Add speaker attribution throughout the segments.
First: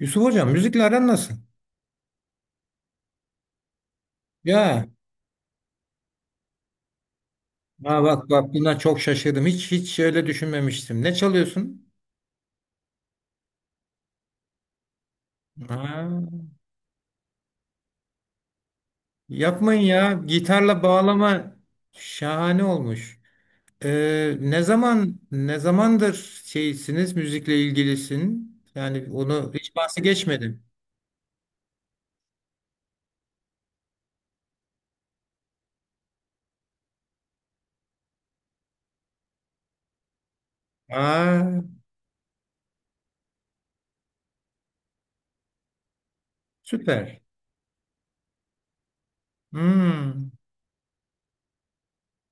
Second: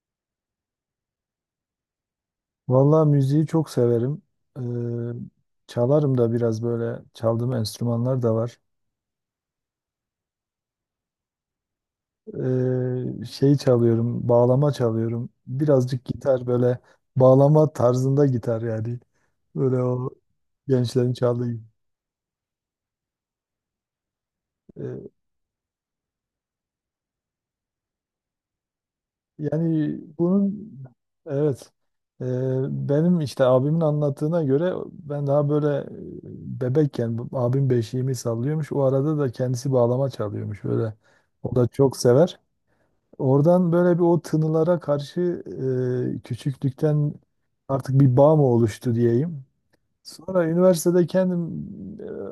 Speaker 1: Yusuf Hocam müzikle aran nasıl?
Speaker 2: Vallahi müziği çok severim.
Speaker 1: Ya.
Speaker 2: Çalarım da biraz böyle çaldığım
Speaker 1: Ha,
Speaker 2: enstrümanlar
Speaker 1: bak
Speaker 2: da
Speaker 1: bak,
Speaker 2: var.
Speaker 1: buna çok şaşırdım. Hiç öyle düşünmemiştim. Ne çalıyorsun?
Speaker 2: Şey çalıyorum, bağlama çalıyorum.
Speaker 1: Ha.
Speaker 2: Birazcık gitar böyle bağlama tarzında gitar yani.
Speaker 1: Yapmayın
Speaker 2: Böyle o
Speaker 1: ya. Gitarla
Speaker 2: gençlerin çaldığı
Speaker 1: bağlama
Speaker 2: gibi.
Speaker 1: şahane olmuş. Ee, ne
Speaker 2: Ee,
Speaker 1: zaman ne zamandır şeysiniz müzikle ilgilisin? Yani onu hiç
Speaker 2: Yani
Speaker 1: bahsi geçmedim.
Speaker 2: bunun evet. Ee, Benim işte abimin anlattığına göre ben daha böyle bebekken abim beşiğimi sallıyormuş. O arada da kendisi bağlama çalıyormuş böyle. O
Speaker 1: Aa.
Speaker 2: da çok sever. Oradan böyle bir o tınılara karşı küçüklükten
Speaker 1: Süper.
Speaker 2: artık bir bağ mı oluştu diyeyim.
Speaker 1: Hmm.
Speaker 2: Sonra üniversitede kendim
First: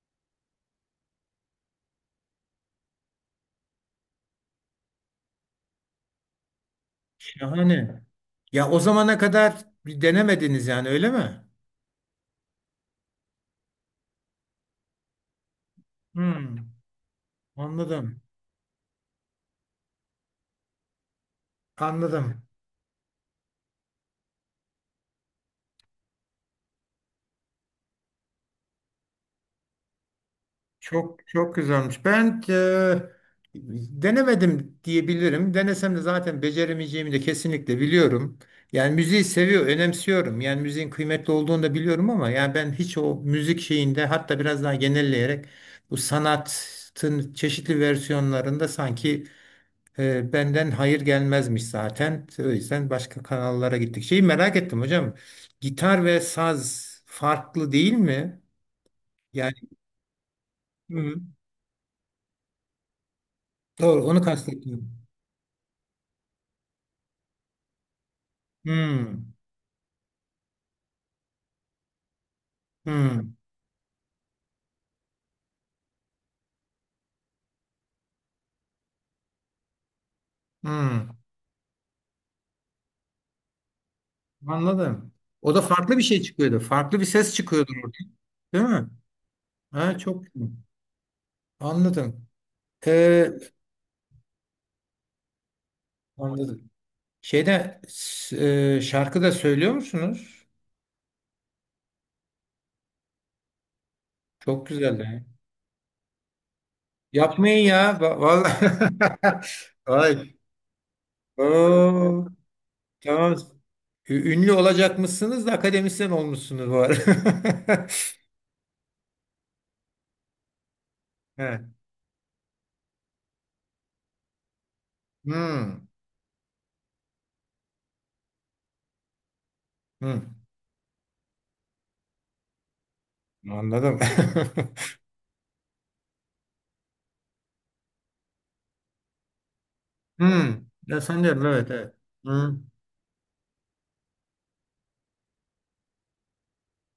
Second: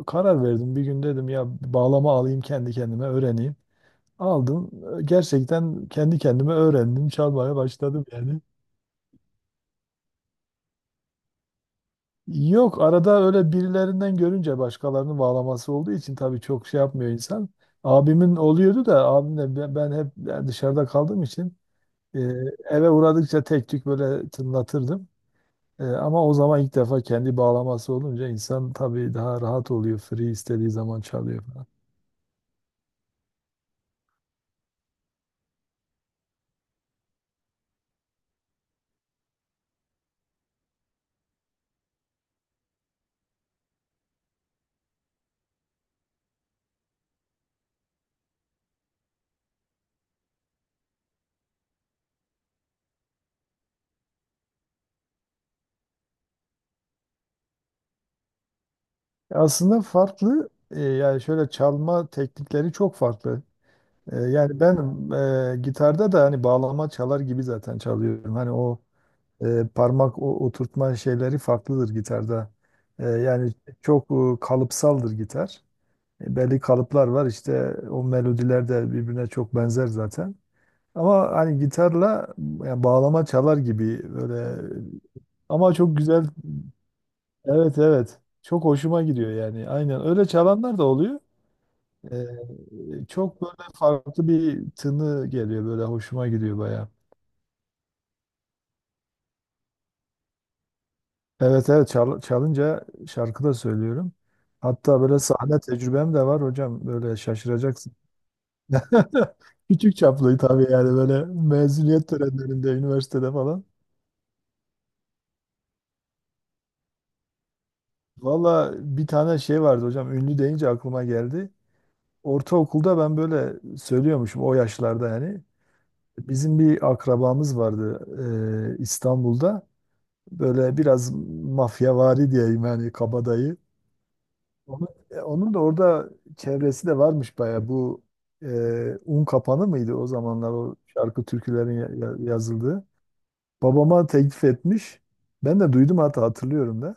Speaker 2: karar verdim. Bir gün dedim ya bağlama alayım kendi kendime öğreneyim. Aldım. Gerçekten kendi kendime öğrendim. Çalmaya
Speaker 1: Şahane.
Speaker 2: başladım yani.
Speaker 1: Ya o zamana kadar bir denemediniz yani öyle mi?
Speaker 2: Yok arada öyle birilerinden görünce başkalarının bağlaması olduğu için tabii çok
Speaker 1: Hmm,
Speaker 2: şey yapmıyor insan.
Speaker 1: anladım.
Speaker 2: Abimin oluyordu da abimle ben hep dışarıda kaldığım için e,
Speaker 1: Anladım.
Speaker 2: eve uğradıkça tek tük böyle tınlatırdım. E, ama o zaman ilk defa kendi bağlaması olunca insan tabii daha rahat oluyor. Free istediği zaman
Speaker 1: Çok
Speaker 2: çalıyor
Speaker 1: çok
Speaker 2: falan.
Speaker 1: güzelmiş. Ben denemedim diyebilirim. Denesem de zaten beceremeyeceğimi de kesinlikle biliyorum. Yani müziği seviyor, önemsiyorum. Yani müziğin kıymetli olduğunu da biliyorum ama yani ben hiç o müzik şeyinde, hatta biraz daha genelleyerek bu sanatın çeşitli versiyonlarında sanki benden hayır gelmezmiş zaten. O yüzden başka kanallara gittik. Şeyi merak ettim hocam. Gitar ve saz farklı değil mi? Yani.
Speaker 2: Aslında farklı
Speaker 1: Hı.
Speaker 2: yani şöyle çalma teknikleri çok farklı.
Speaker 1: Doğru, onu
Speaker 2: Yani ben
Speaker 1: kastettim.
Speaker 2: e, gitarda da hani bağlama çalar gibi zaten çalıyorum. Hani o
Speaker 1: Hmm,
Speaker 2: parmak oturtma şeyleri farklıdır gitarda.
Speaker 1: hmm,
Speaker 2: Yani çok kalıpsaldır gitar. E, belli kalıplar var işte o melodiler de birbirine çok benzer zaten.
Speaker 1: hmm.
Speaker 2: Ama hani gitarla yani bağlama çalar gibi böyle
Speaker 1: Anladım. O da
Speaker 2: ama çok
Speaker 1: farklı bir şey
Speaker 2: güzel.
Speaker 1: çıkıyordu. Farklı bir ses çıkıyordu
Speaker 2: Evet,
Speaker 1: orada,
Speaker 2: evet.
Speaker 1: değil
Speaker 2: Çok
Speaker 1: mi?
Speaker 2: hoşuma gidiyor yani.
Speaker 1: Ha,
Speaker 2: Aynen
Speaker 1: çok
Speaker 2: öyle
Speaker 1: iyi.
Speaker 2: çalanlar da oluyor.
Speaker 1: Anladım. Ee,
Speaker 2: Çok böyle farklı bir tını geliyor, böyle hoşuma gidiyor
Speaker 1: anladım.
Speaker 2: bayağı.
Speaker 1: Şeyde s- şarkı da söylüyor musunuz?
Speaker 2: Evet, evet, çalınca şarkı da söylüyorum.
Speaker 1: Çok güzel
Speaker 2: Hatta böyle
Speaker 1: ya.
Speaker 2: sahne tecrübem de var hocam. Böyle
Speaker 1: Yapmayın ya.
Speaker 2: şaşıracaksın.
Speaker 1: Vallahi.
Speaker 2: Küçük
Speaker 1: Ay.
Speaker 2: çaplı tabii, yani böyle mezuniyet
Speaker 1: Oo.
Speaker 2: törenlerinde üniversitede
Speaker 1: Tamam.
Speaker 2: falan.
Speaker 1: Ünlü olacakmışsınız da akademisyen olmuşsunuz bu arada.
Speaker 2: Valla bir tane şey vardı hocam, ünlü deyince aklıma geldi.
Speaker 1: He.
Speaker 2: Ortaokulda ben böyle söylüyormuşum o yaşlarda yani.
Speaker 1: Hmm,
Speaker 2: Bizim bir akrabamız vardı İstanbul'da.
Speaker 1: hmm.
Speaker 2: Böyle biraz mafyavari diyeyim, yani kabadayı.
Speaker 1: Anladım.
Speaker 2: Onun da orada çevresi de varmış baya. Bu un kapanı mıydı o zamanlar
Speaker 1: Hmm.
Speaker 2: o
Speaker 1: Ya,
Speaker 2: şarkı
Speaker 1: sanıyorum. Evet,
Speaker 2: türkülerin
Speaker 1: evet. Hmm.
Speaker 2: yazıldığı. Babama teklif etmiş. Ben de duydum, hatta hatırlıyorum da.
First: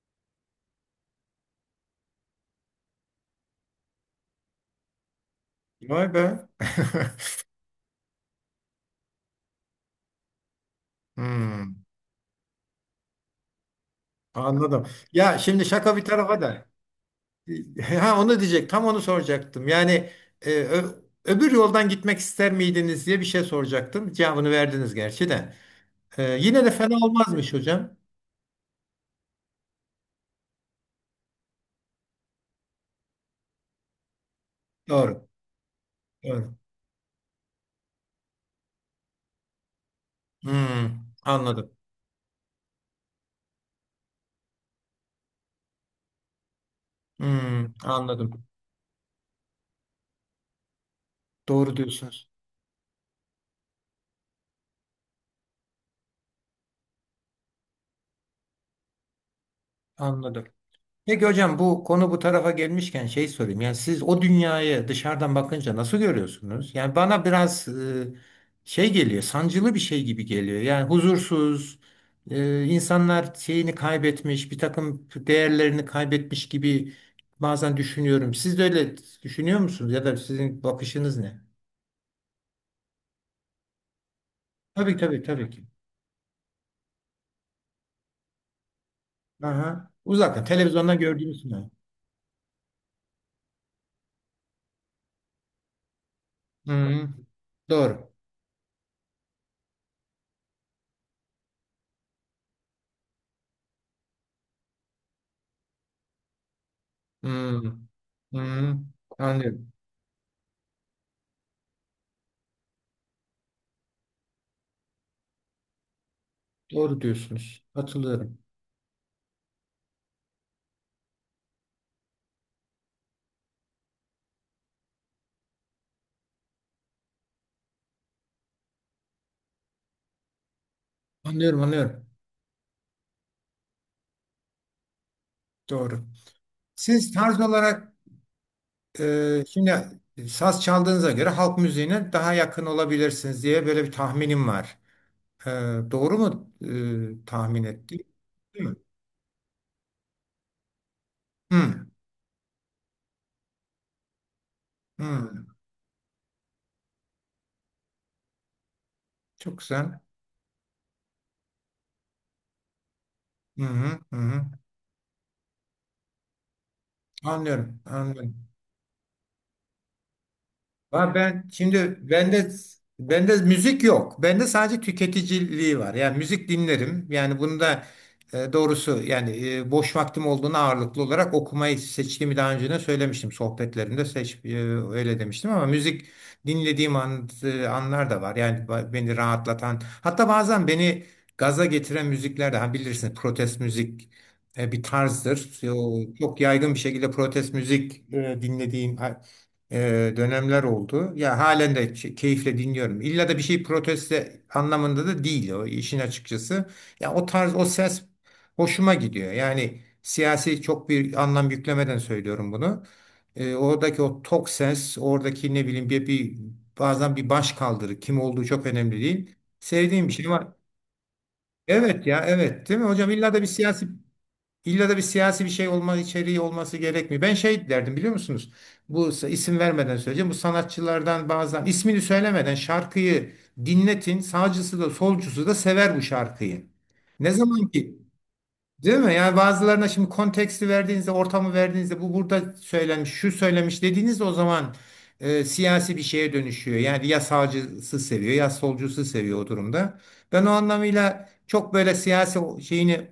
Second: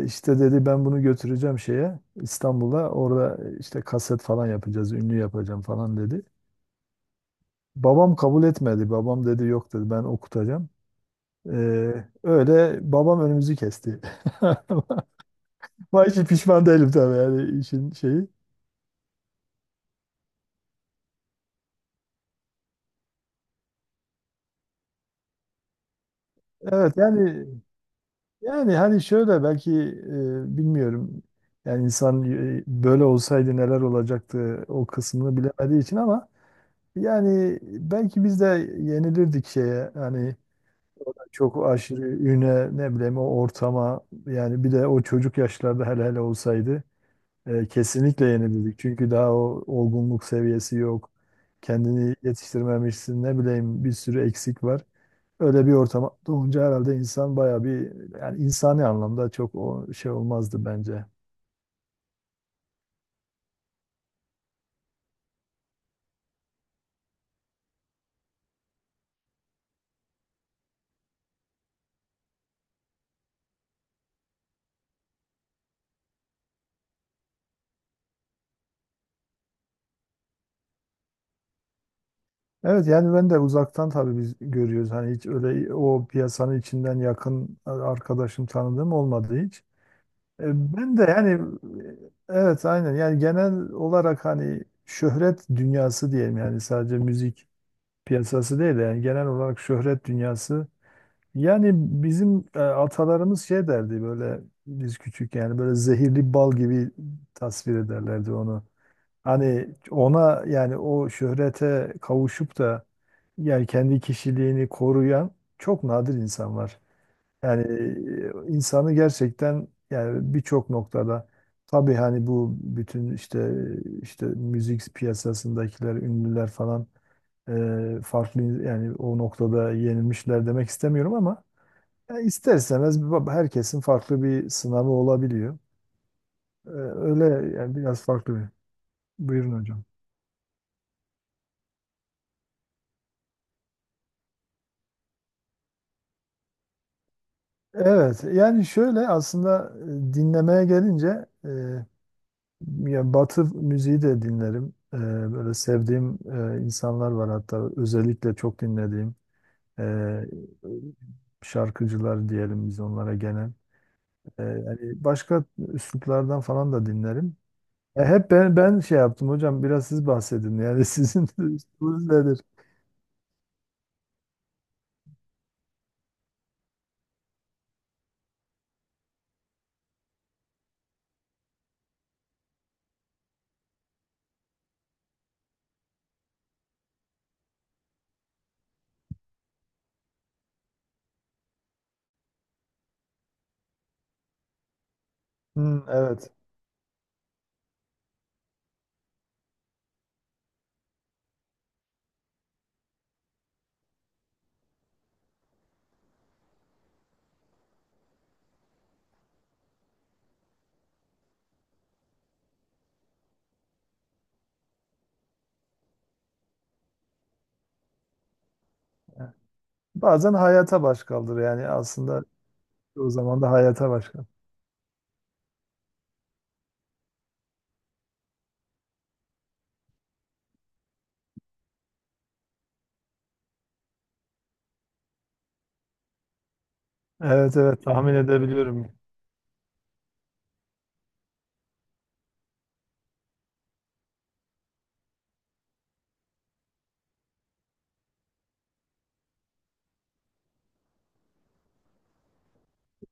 Speaker 2: E, işte dedi, ben bunu götüreceğim şeye, İstanbul'a. Orada işte kaset falan yapacağız, ünlü yapacağım falan
Speaker 1: Vay
Speaker 2: dedi.
Speaker 1: be.
Speaker 2: Babam kabul etmedi. Babam dedi yok dedi, ben okutacağım.
Speaker 1: Hmm.
Speaker 2: E, Öyle babam önümüzü kesti.
Speaker 1: Anladım. Ya şimdi şaka bir
Speaker 2: Ama hiç
Speaker 1: tarafa da.
Speaker 2: pişman değilim tabii, yani işin
Speaker 1: Ha,
Speaker 2: şeyi.
Speaker 1: onu diyecek. Tam onu soracaktım. Yani öbür yoldan gitmek ister miydiniz diye bir şey soracaktım. Cevabını verdiniz gerçi de. Yine de fena
Speaker 2: Evet
Speaker 1: olmazmış
Speaker 2: yani,
Speaker 1: hocam.
Speaker 2: yani hani şöyle belki bilmiyorum. Yani insan böyle olsaydı neler olacaktı o
Speaker 1: Doğru.
Speaker 2: kısmını bilemediği için, ama
Speaker 1: Doğru.
Speaker 2: yani belki biz de yenilirdik şeye, hani
Speaker 1: Hmm.
Speaker 2: çok
Speaker 1: Anladım.
Speaker 2: aşırı üne, ne bileyim o ortama, yani bir de o çocuk yaşlarda hele hele olsaydı
Speaker 1: Hmm.
Speaker 2: kesinlikle
Speaker 1: Anladım.
Speaker 2: yenilirdik. Çünkü daha o olgunluk seviyesi yok.
Speaker 1: Doğru
Speaker 2: Kendini
Speaker 1: diyorsunuz.
Speaker 2: yetiştirmemişsin, ne bileyim, bir sürü eksik var, öyle bir ortam doğunca herhalde insan bayağı bir, yani insani anlamda çok o şey
Speaker 1: Anladım.
Speaker 2: olmazdı bence.
Speaker 1: Peki hocam, bu konu bu tarafa gelmişken şey sorayım. Yani siz o dünyayı dışarıdan bakınca nasıl görüyorsunuz? Yani bana biraz şey geliyor, sancılı bir şey gibi geliyor. Yani huzursuz, insanlar şeyini kaybetmiş, bir takım değerlerini kaybetmiş gibi bazen düşünüyorum. Siz de öyle düşünüyor musunuz? Ya da sizin bakışınız ne?
Speaker 2: Evet yani ben de uzaktan tabii biz görüyoruz.
Speaker 1: Tabii,
Speaker 2: Hani
Speaker 1: tabii,
Speaker 2: hiç
Speaker 1: tabii ki.
Speaker 2: öyle o piyasanın içinden yakın arkadaşım, tanıdığım olmadı hiç.
Speaker 1: Aha. Uzaktan,
Speaker 2: E, Ben
Speaker 1: televizyondan
Speaker 2: de yani
Speaker 1: gördüğünüz mü?
Speaker 2: evet aynen, yani genel olarak hani şöhret dünyası diyelim, yani
Speaker 1: Hı,
Speaker 2: sadece
Speaker 1: hı.
Speaker 2: müzik
Speaker 1: Doğru.
Speaker 2: piyasası değil de yani genel olarak şöhret dünyası. Yani bizim atalarımız şey derdi böyle, biz küçük yani, böyle zehirli bal gibi
Speaker 1: Hı,
Speaker 2: tasvir ederlerdi onu.
Speaker 1: hı, anlıyorum.
Speaker 2: Hani ona, yani o şöhrete kavuşup da yani kendi kişiliğini koruyan çok nadir insan var.
Speaker 1: Doğru diyorsunuz.
Speaker 2: Yani
Speaker 1: Katılıyorum.
Speaker 2: insanı gerçekten yani birçok noktada tabii hani bu bütün işte, işte müzik piyasasındakiler, ünlüler falan farklı, yani o noktada yenilmişler demek istemiyorum ama
Speaker 1: Anlıyorum, anlıyorum.
Speaker 2: ya ister istemez bir herkesin farklı bir sınavı olabiliyor.
Speaker 1: Doğru. Siz
Speaker 2: Öyle
Speaker 1: tarz
Speaker 2: yani
Speaker 1: olarak
Speaker 2: biraz farklı bir. Buyurun
Speaker 1: şimdi
Speaker 2: hocam.
Speaker 1: saz çaldığınıza göre halk müziğine daha yakın olabilirsiniz diye böyle bir tahminim var. E, doğru mu tahmin ettim?
Speaker 2: Evet
Speaker 1: Değil
Speaker 2: yani
Speaker 1: mi?
Speaker 2: şöyle aslında dinlemeye gelince
Speaker 1: Hı,
Speaker 2: ya Batı müziği de dinlerim. E,
Speaker 1: hı.
Speaker 2: böyle sevdiğim insanlar var, hatta özellikle çok dinlediğim
Speaker 1: Çok
Speaker 2: e,
Speaker 1: güzel.
Speaker 2: şarkıcılar diyelim biz onlara gene.
Speaker 1: Hı hı, hı
Speaker 2: E,
Speaker 1: hı.
Speaker 2: yani başka üsluplardan falan da dinlerim.
Speaker 1: Anlıyorum,
Speaker 2: E, hep
Speaker 1: anlıyorum.
Speaker 2: ben şey yaptım hocam, biraz siz bahsedin yani
Speaker 1: Ha,
Speaker 2: sizin
Speaker 1: ben şimdi
Speaker 2: üslubunuz nedir?
Speaker 1: bende müzik yok. Bende sadece tüketiciliği var. Yani müzik dinlerim. Yani bunu da doğrusu yani boş vaktim olduğunda ağırlıklı olarak okumayı seçtiğimi daha önce de söylemiştim. Sohbetlerimde seç öyle demiştim ama müzik dinlediğim an, anlar da var. Yani beni rahatlatan, hatta bazen beni gaza getiren müzikler de, ha, bilirsiniz, protest müzik bir tarzdır. E,
Speaker 2: Hmm,
Speaker 1: o
Speaker 2: evet.
Speaker 1: çok yaygın bir şekilde protest müzik dinlediğim dönemler oldu. Ya halen de keyifle dinliyorum. İlla da bir şey proteste anlamında da değil o işin, açıkçası. Ya o tarz, o ses hoşuma gidiyor. Yani siyasi çok bir anlam yüklemeden söylüyorum bunu. Oradaki o tok ses, oradaki ne bileyim bir, bazen bir baş kaldırı, kim olduğu çok önemli değil. Sevdiğim bir şey
Speaker 2: Bazen
Speaker 1: var.
Speaker 2: hayata baş kaldır, yani
Speaker 1: Evet ya,
Speaker 2: aslında
Speaker 1: evet, değil mi hocam?
Speaker 2: o zaman da hayata baş kaldır.
Speaker 1: İlla da bir siyasi bir şey olma, içeriği olması gerekmiyor. Ben şey derdim, biliyor musunuz? Bu, isim vermeden söyleyeceğim. Bu sanatçılardan bazen ismini söylemeden şarkıyı dinletin. Sağcısı da solcusu da sever bu şarkıyı. Ne
Speaker 2: Evet,
Speaker 1: zaman
Speaker 2: evet,
Speaker 1: ki,
Speaker 2: tahmin edebiliyorum.
Speaker 1: değil mi? Yani bazılarına şimdi konteksti verdiğinizde, ortamı verdiğinizde, bu burada söylenmiş, şu söylemiş dediğinizde, o zaman siyasi bir şeye dönüşüyor. Yani ya sağcısı seviyor ya solcusu seviyor o durumda. Ben o anlamıyla çok böyle siyasi şeyini,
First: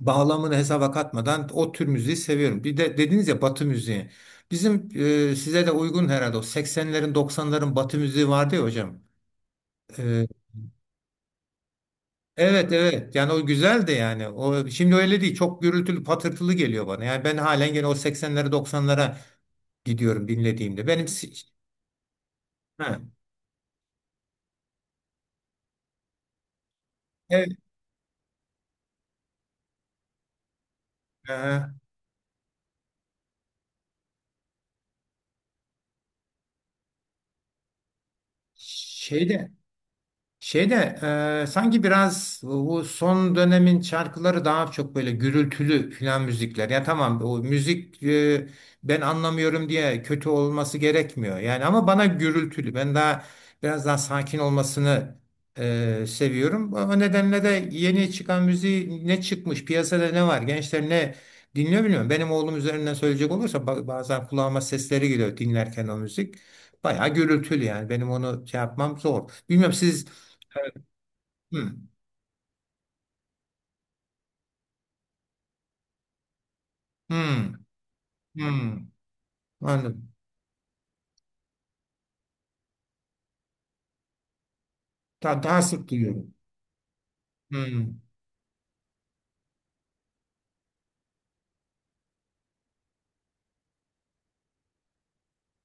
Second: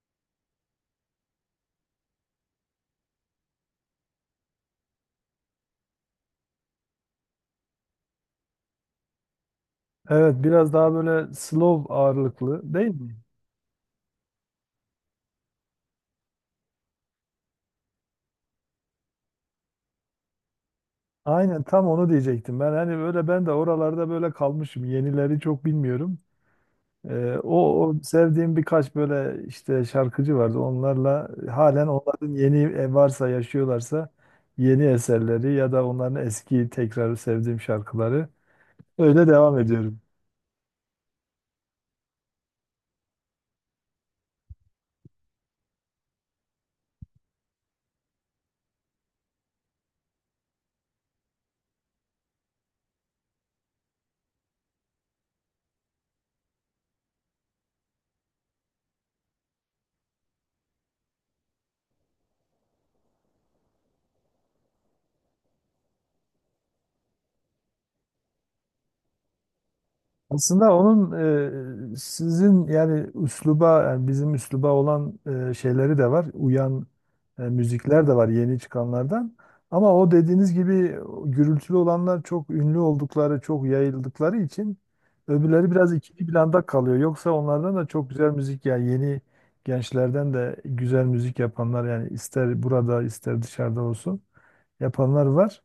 Speaker 1: bağlamını hesaba katmadan o tür müziği seviyorum. Bir de dediniz ya, Batı müziği. Bizim size de uygun herhalde, o 80'lerin, 90'ların Batı müziği vardı ya hocam. E,
Speaker 2: Evet, biraz daha böyle slow ağırlıklı
Speaker 1: evet
Speaker 2: değil
Speaker 1: evet,
Speaker 2: mi?
Speaker 1: yani o güzel de yani. O şimdi öyle değil, çok gürültülü patırtılı geliyor bana. Yani ben halen gene o 80'lere, 90'lara gidiyorum dinlediğimde.
Speaker 2: Aynen, tam onu diyecektim. Ben hani
Speaker 1: Ha,
Speaker 2: böyle ben de oralarda böyle kalmışım. Yenileri çok bilmiyorum.
Speaker 1: evet.
Speaker 2: O, o sevdiğim birkaç böyle işte şarkıcı vardı. Onlarla
Speaker 1: e,
Speaker 2: halen, onların yeni varsa, yaşıyorlarsa yeni eserleri ya da onların eski tekrar sevdiğim şarkıları, öyle
Speaker 1: şeyde
Speaker 2: devam ediyorum.
Speaker 1: Şeyde sanki biraz bu son dönemin şarkıları daha çok böyle gürültülü filan müzikler. Ya tamam, o müzik ben anlamıyorum diye kötü olması gerekmiyor. Yani ama bana gürültülü. Ben daha biraz daha sakin olmasını seviyorum. O nedenle de yeni çıkan müziği, ne çıkmış piyasada, ne var, gençler ne dinliyor bilmiyorum. Benim oğlum üzerinden söyleyecek olursa bazen kulağıma sesleri geliyor dinlerken o müzik. Bayağı gürültülü yani, benim onu şey yapmam zor. Bilmiyorum siz.
Speaker 2: Aslında onun
Speaker 1: Hı.
Speaker 2: sizin yani üsluba, yani bizim üsluba olan şeyleri de var. Uyan
Speaker 1: Hı.
Speaker 2: müzikler de var yeni
Speaker 1: Hı.
Speaker 2: çıkanlardan. Ama o
Speaker 1: Anladım.
Speaker 2: dediğiniz gibi o gürültülü olanlar çok ünlü oldukları, çok yayıldıkları için
Speaker 1: Daha, daha
Speaker 2: öbürleri
Speaker 1: sık
Speaker 2: biraz ikinci
Speaker 1: duyuyorum.
Speaker 2: planda kalıyor. Yoksa onlardan
Speaker 1: Hı.
Speaker 2: da çok güzel müzik, yani yeni gençlerden de güzel müzik yapanlar, yani ister burada ister dışarıda olsun, yapanlar var.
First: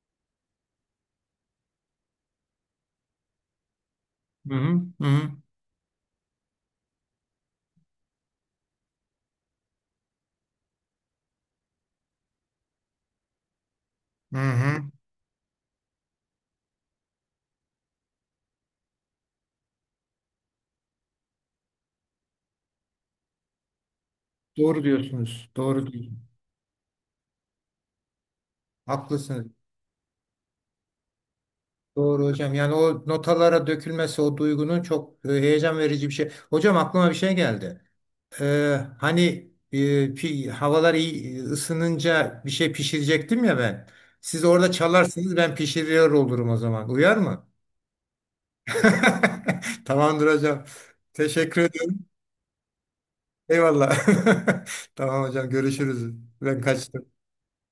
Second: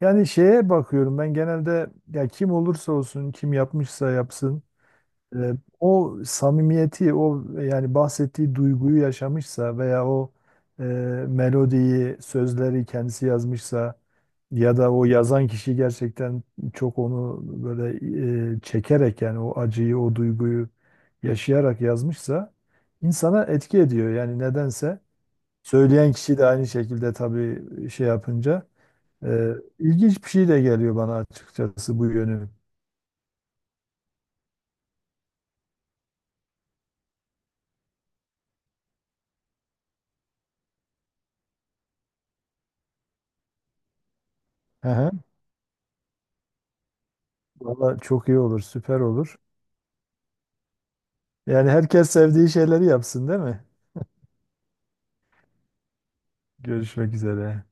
Speaker 2: Yani şeye bakıyorum ben genelde, ya kim olursa olsun, kim yapmışsa
Speaker 1: Hı
Speaker 2: yapsın
Speaker 1: hı. Hı hı.
Speaker 2: e, o samimiyeti, o yani bahsettiği duyguyu yaşamışsa veya o e, melodiyi, sözleri kendisi yazmışsa,
Speaker 1: Hı
Speaker 2: ya
Speaker 1: hı.
Speaker 2: da o yazan kişi gerçekten çok onu böyle çekerek, yani o acıyı, o duyguyu yaşayarak yazmışsa insana etki ediyor yani
Speaker 1: Doğru
Speaker 2: nedense.
Speaker 1: diyorsunuz. Doğru
Speaker 2: Söyleyen
Speaker 1: diyorsunuz.
Speaker 2: kişi de aynı şekilde tabii şey yapınca.
Speaker 1: Haklısınız.
Speaker 2: Ee, ilginç bir şey de geliyor bana açıkçası bu
Speaker 1: Doğru
Speaker 2: yönü.
Speaker 1: hocam. Yani o notalara dökülmesi o duygunun çok heyecan verici bir şey. Hocam, aklıma bir şey geldi. Hani e, havalar iyi ısınınca bir şey pişirecektim ya ben. Siz orada
Speaker 2: Hı hı.
Speaker 1: çalarsınız, ben pişiriyor olurum o zaman. Uyar mı?
Speaker 2: Valla çok iyi olur, süper olur.
Speaker 1: Tamamdır hocam. Teşekkür
Speaker 2: Yani
Speaker 1: ederim.
Speaker 2: herkes sevdiği şeyleri yapsın, değil mi?
Speaker 1: Eyvallah. Tamam hocam, görüşürüz. Ben
Speaker 2: Görüşmek
Speaker 1: kaçtım.
Speaker 2: üzere.